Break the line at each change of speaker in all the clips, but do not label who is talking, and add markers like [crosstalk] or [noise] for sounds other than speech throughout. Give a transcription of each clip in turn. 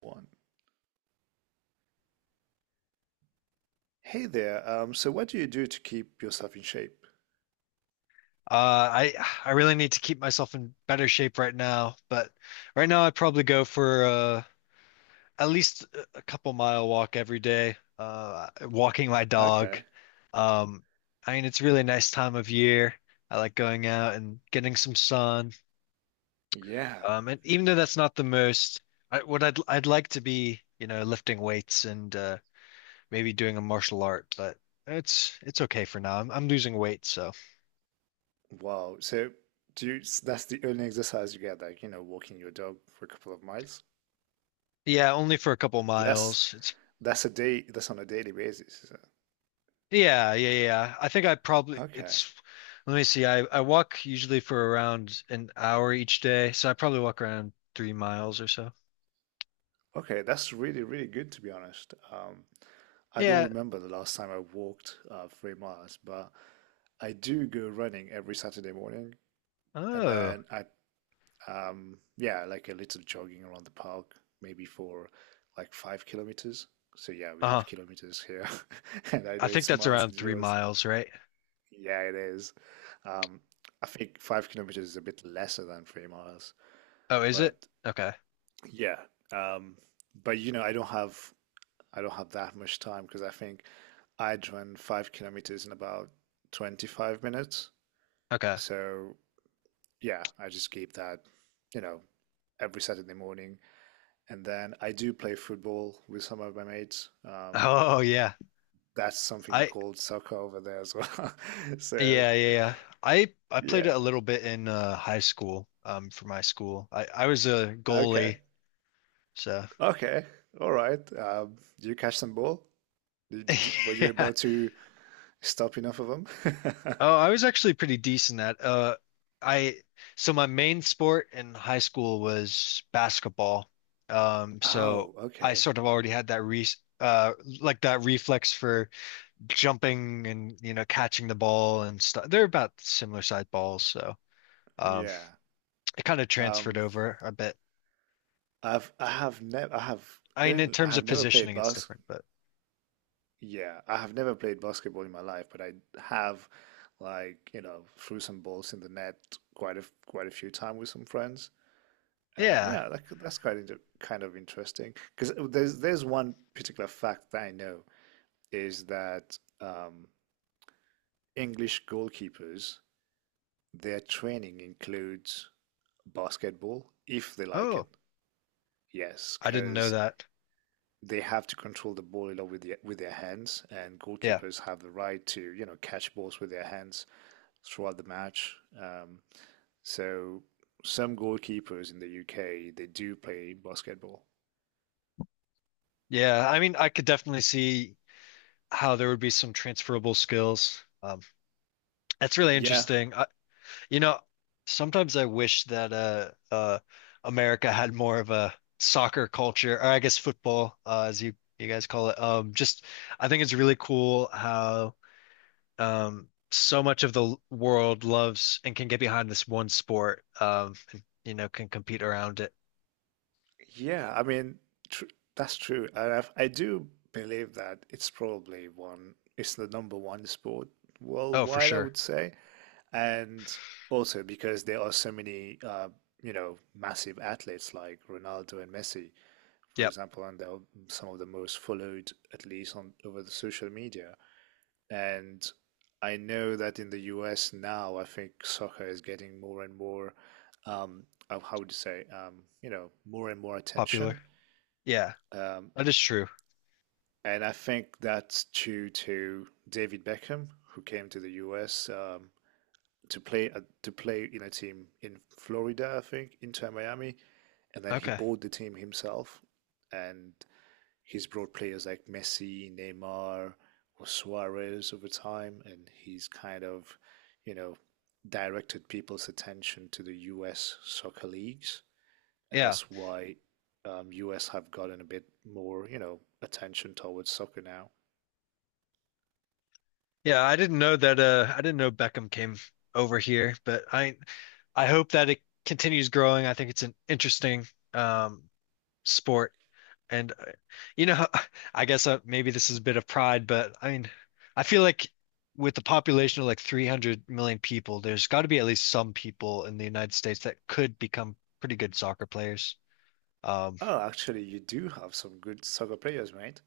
One. Hey there. So what do you do to keep yourself in shape?
I really need to keep myself in better shape right now, but right now I'd probably go for at least a couple mile walk every day, walking my dog.
Okay.
Um, I mean, it's really a really nice time of year. I like going out and getting some sun.
Yeah.
And even though that's not the most, what I'd like to be, lifting weights and maybe doing a martial art, but it's okay for now. I'm losing weight, so.
Wow. So do you, that's the only exercise you get, like, you know, walking your dog for a couple of miles.
Yeah, only for a couple
But that's
miles. It's
that's a day that's on a daily basis, is it?
yeah, yeah, yeah. I think I probably
Okay.
it's. Let me see. I walk usually for around an hour each day, so I probably walk around three miles or so.
Okay, that's really, really good to be honest. I don't
Yeah.
remember the last time I walked 3 miles, but I do go running every Saturday morning, and
Oh.
then I yeah, like a little jogging around the park, maybe for like 5 kilometers. So yeah, we
Uh-huh.
have kilometers here, [laughs] and I
I
know
think
it's
that's
miles and
around three
yours.
miles, right?
Yeah, it is. Um, I think 5 kilometers is a bit lesser than 3 miles,
Oh, is it?
but
Okay.
yeah. Um, but you know, I don't have that much time because I think I'd run 5 kilometers in about 25 minutes.
Okay.
So yeah, I just keep that, you know, every Saturday morning. And then I do play football with some of my mates.
[laughs] Oh yeah.
That's something you
I
call soccer over there as well. [laughs] So
yeah, yeah, yeah. I played
yeah,
it a little bit in high school, for my school. I was a
okay,
goalie, so
okay, all right. Do you catch some ball? Were
[laughs]
you
yeah.
able to stop enough of them? [laughs]
Oh, I was actually pretty decent at I So my main sport in high school was basketball. So
Oh,
I
okay,
sort of already had that re uh like that reflex for jumping, and you know, catching the ball and stuff. They're about similar sized balls, so um
yeah.
it kind of transferred
Um,
over a bit.
I've I have never I have
I mean, in
I
terms
have
of
never played
positioning it's
bas
different, but
yeah, I have never played basketball in my life, but I have, like, you know, threw some balls in the net quite a few times with some friends. And
yeah.
yeah, that's quite inter kind of interesting because there's one particular fact that I know is that English goalkeepers, their training includes basketball if they like
Oh,
it. Yes,
I didn't know
because
that.
they have to control the ball a lot with with their hands, and
Yeah.
goalkeepers have the right to, you know, catch balls with their hands throughout the match. So some goalkeepers in the UK they do play basketball.
Yeah, I mean I could definitely see how there would be some transferable skills. That's really
Yeah,
interesting. You know, sometimes I wish that America had more of a soccer culture, or I guess football, as you guys call it. Just I think it's really cool how so much of the world loves and can get behind this one sport. And, you know, can compete around it.
yeah. I mean, tr that's true. And I do believe that it's probably one. It's the number one sport
Oh, for
worldwide, I
sure.
would say, and also because there are so many, you know, massive athletes like Ronaldo and Messi, for
Yep,
example, and they're some of the most followed, at least on over the social media. And I know that in the US now, I think soccer is getting more and more, um, how would you say, you know, more and more
popular.
attention.
Yeah,
Um,
that is true.
and I think that's due to David Beckham, who came to the US to play in a team in Florida, I think, Inter Miami, and then he
Okay.
bought the team himself, and he's brought players like Messi, Neymar, or Suarez over time, and he's kind of, you know, directed people's attention to the U.S. soccer leagues, and
Yeah,
that's why U.S. have gotten a bit more, you know, attention towards soccer now.
yeah. I didn't know that. I didn't know Beckham came over here, but I hope that it continues growing. I think it's an interesting um, sport, and you know, [laughs] I guess maybe this is a bit of pride, but I mean, I feel like with the population of like 300 million people, there's got to be at least some people in the United States that could become pretty good soccer players. Um,
Oh, actually, you do have some good soccer players, mate.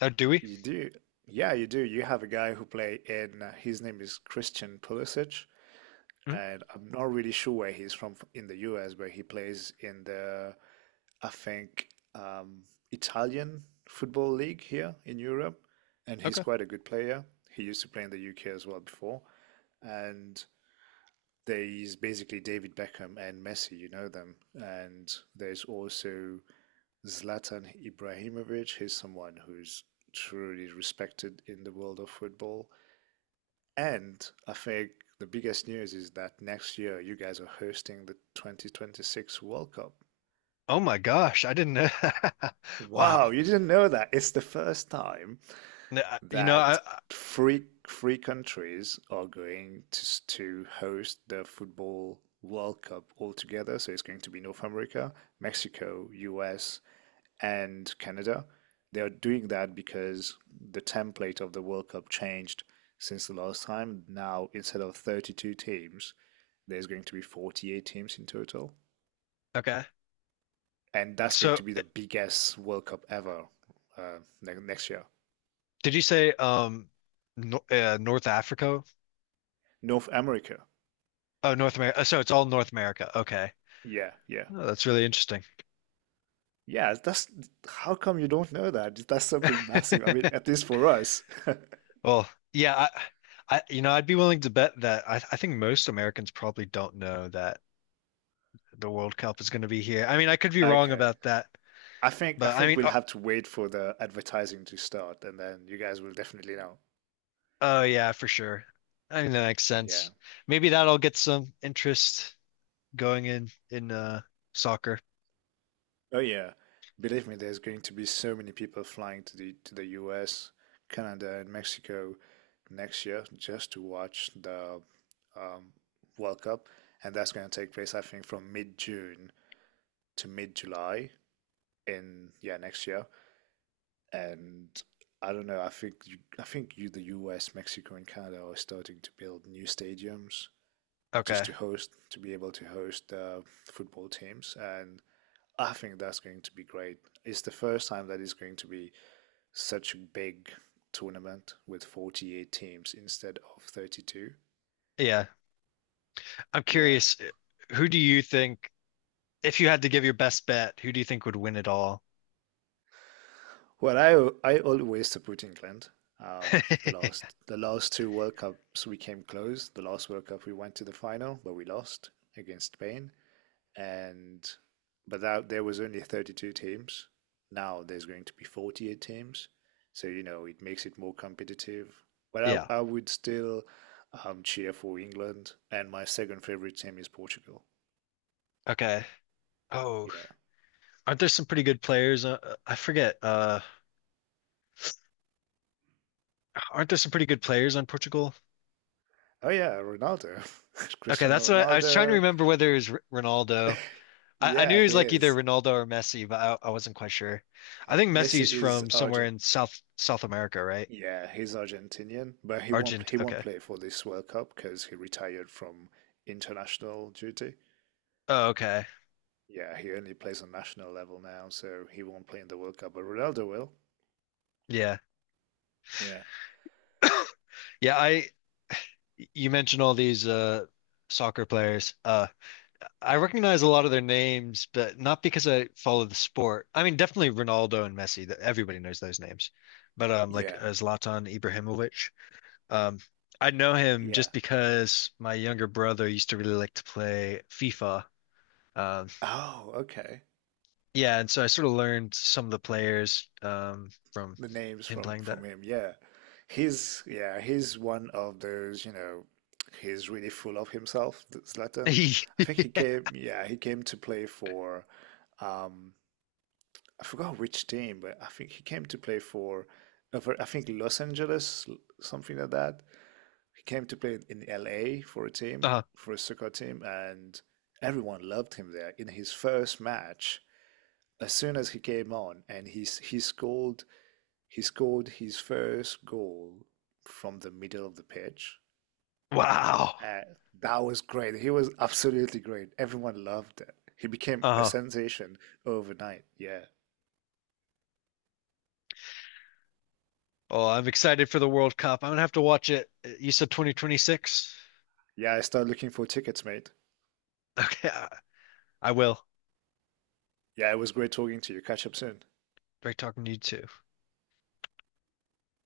oh, do we?
You do. Yeah, you do. You have a guy who play in, his name is Christian Pulisic,
Hmm?
and I'm not really sure where he's from in the US, but he plays in the I think, um, Italian football league here in Europe, and he's
Okay.
quite a good player. He used to play in the UK as well before, and there's basically David Beckham and Messi, you know them, and there's also Zlatan Ibrahimovic. He's someone who's truly respected in the world of football, and I think the biggest news is that next year you guys are hosting the 2026 World Cup.
Oh my gosh, I didn't know. [laughs]
Wow,
Wow.
you didn't know that. It's the first time
You know,
that three countries are going to host the football World Cup altogether. So it's going to be North America, Mexico, US, and Canada. They are doing that because the template of the World Cup changed since the last time. Now, instead of 32 teams, there's going to be 48 teams in total.
okay.
And that's going
So,
to be the biggest World Cup ever, uh, next year.
did you say no, North Africa.
North America.
Oh, North America. So it's all North America. Okay.
Yeah, yeah.
Oh, that's really interesting.
Yeah, that's how come you don't know that? That's something massive. I mean,
[laughs]
at least for us. [laughs]
Well, yeah, you know, I'd be willing to bet that I think most Americans probably don't know that the World Cup is going to be here. I mean, I could be wrong
Okay.
about that,
I think I
but I
think
mean,
we'll
oh,
have to wait for the advertising to start and then you guys will definitely know.
oh yeah, for sure. I mean, that makes
Yeah.
sense. Maybe that'll get some interest going in soccer.
Oh yeah. Believe me, there's going to be so many people flying to the US, Canada and Mexico next year just to watch the um, World Cup, and that's going to take place I think from mid-June to mid-July in, yeah, next year. And I don't know. The U.S., Mexico, and Canada are starting to build new stadiums just
Okay.
to host to be able to host football teams, and I think that's going to be great. It's the first time that it's going to be such a big tournament with 48 teams instead of 32.
Yeah. I'm
Yeah.
curious, who do you think, if you had to give your best bet, who do you think would win it all?
Well, I always support England. The
[laughs]
last the last two World Cups we came close. The last World Cup we went to the final, but we lost against Spain. And but that there was only 32 teams. Now there's going to be 48 teams, so you know it makes it more competitive. But
Yeah.
I would still, cheer for England, and my second favorite team is Portugal.
Okay. Oh,
Yeah.
aren't there some pretty good players? I forget. Aren't there some pretty good players on Portugal?
Oh yeah, Ronaldo, [laughs]
Okay,
Cristiano
that's what I was trying to
Ronaldo.
remember whether it was R Ronaldo.
[laughs]
I knew
Yeah,
he
he
was like either
is.
Ronaldo or Messi, but I wasn't quite sure. I think
Messi
Messi's
is
from somewhere
Argent.
in South America, right?
Yeah, he's Argentinian, but
Argent.
he won't
Okay.
play for this World Cup because he retired from international duty.
Oh, okay.
Yeah, he only plays on national level now, so he won't play in the World Cup, but Ronaldo will.
Yeah.
Yeah.
Yeah. I you mentioned all these soccer players. I recognize a lot of their names, but not because I follow the sport. I mean, definitely Ronaldo and Messi, that everybody knows those names. But like
Yeah.
Zlatan Ibrahimovic, um I know him
Yeah.
just because my younger brother used to really like to play FIFA. Um
Oh, okay.
yeah, and so I sort of learned some of the players from
The names
him
from
playing that.
him. Yeah. He's one of those, you know, he's really full of himself, Zlatan.
[laughs]
I think he came yeah, he came to play for um I forgot which team, but I think he came to play for I think Los Angeles, something like that. He came to play in LA for a team,
uh,
for a soccer team, and everyone loved him there. In his first match, as soon as he came on, and he scored his first goal from the middle of the pitch.
wow.
Uh, that was great. He was absolutely great. Everyone loved it. He became a
Uh,
sensation overnight. Yeah,
oh, I'm excited for the World Cup. I'm gonna have to watch it. You said 2026?
yeah. I started looking for tickets, mate.
[laughs] Okay, I will.
Yeah, it was great talking to you. Catch up soon.
Great talking to you too.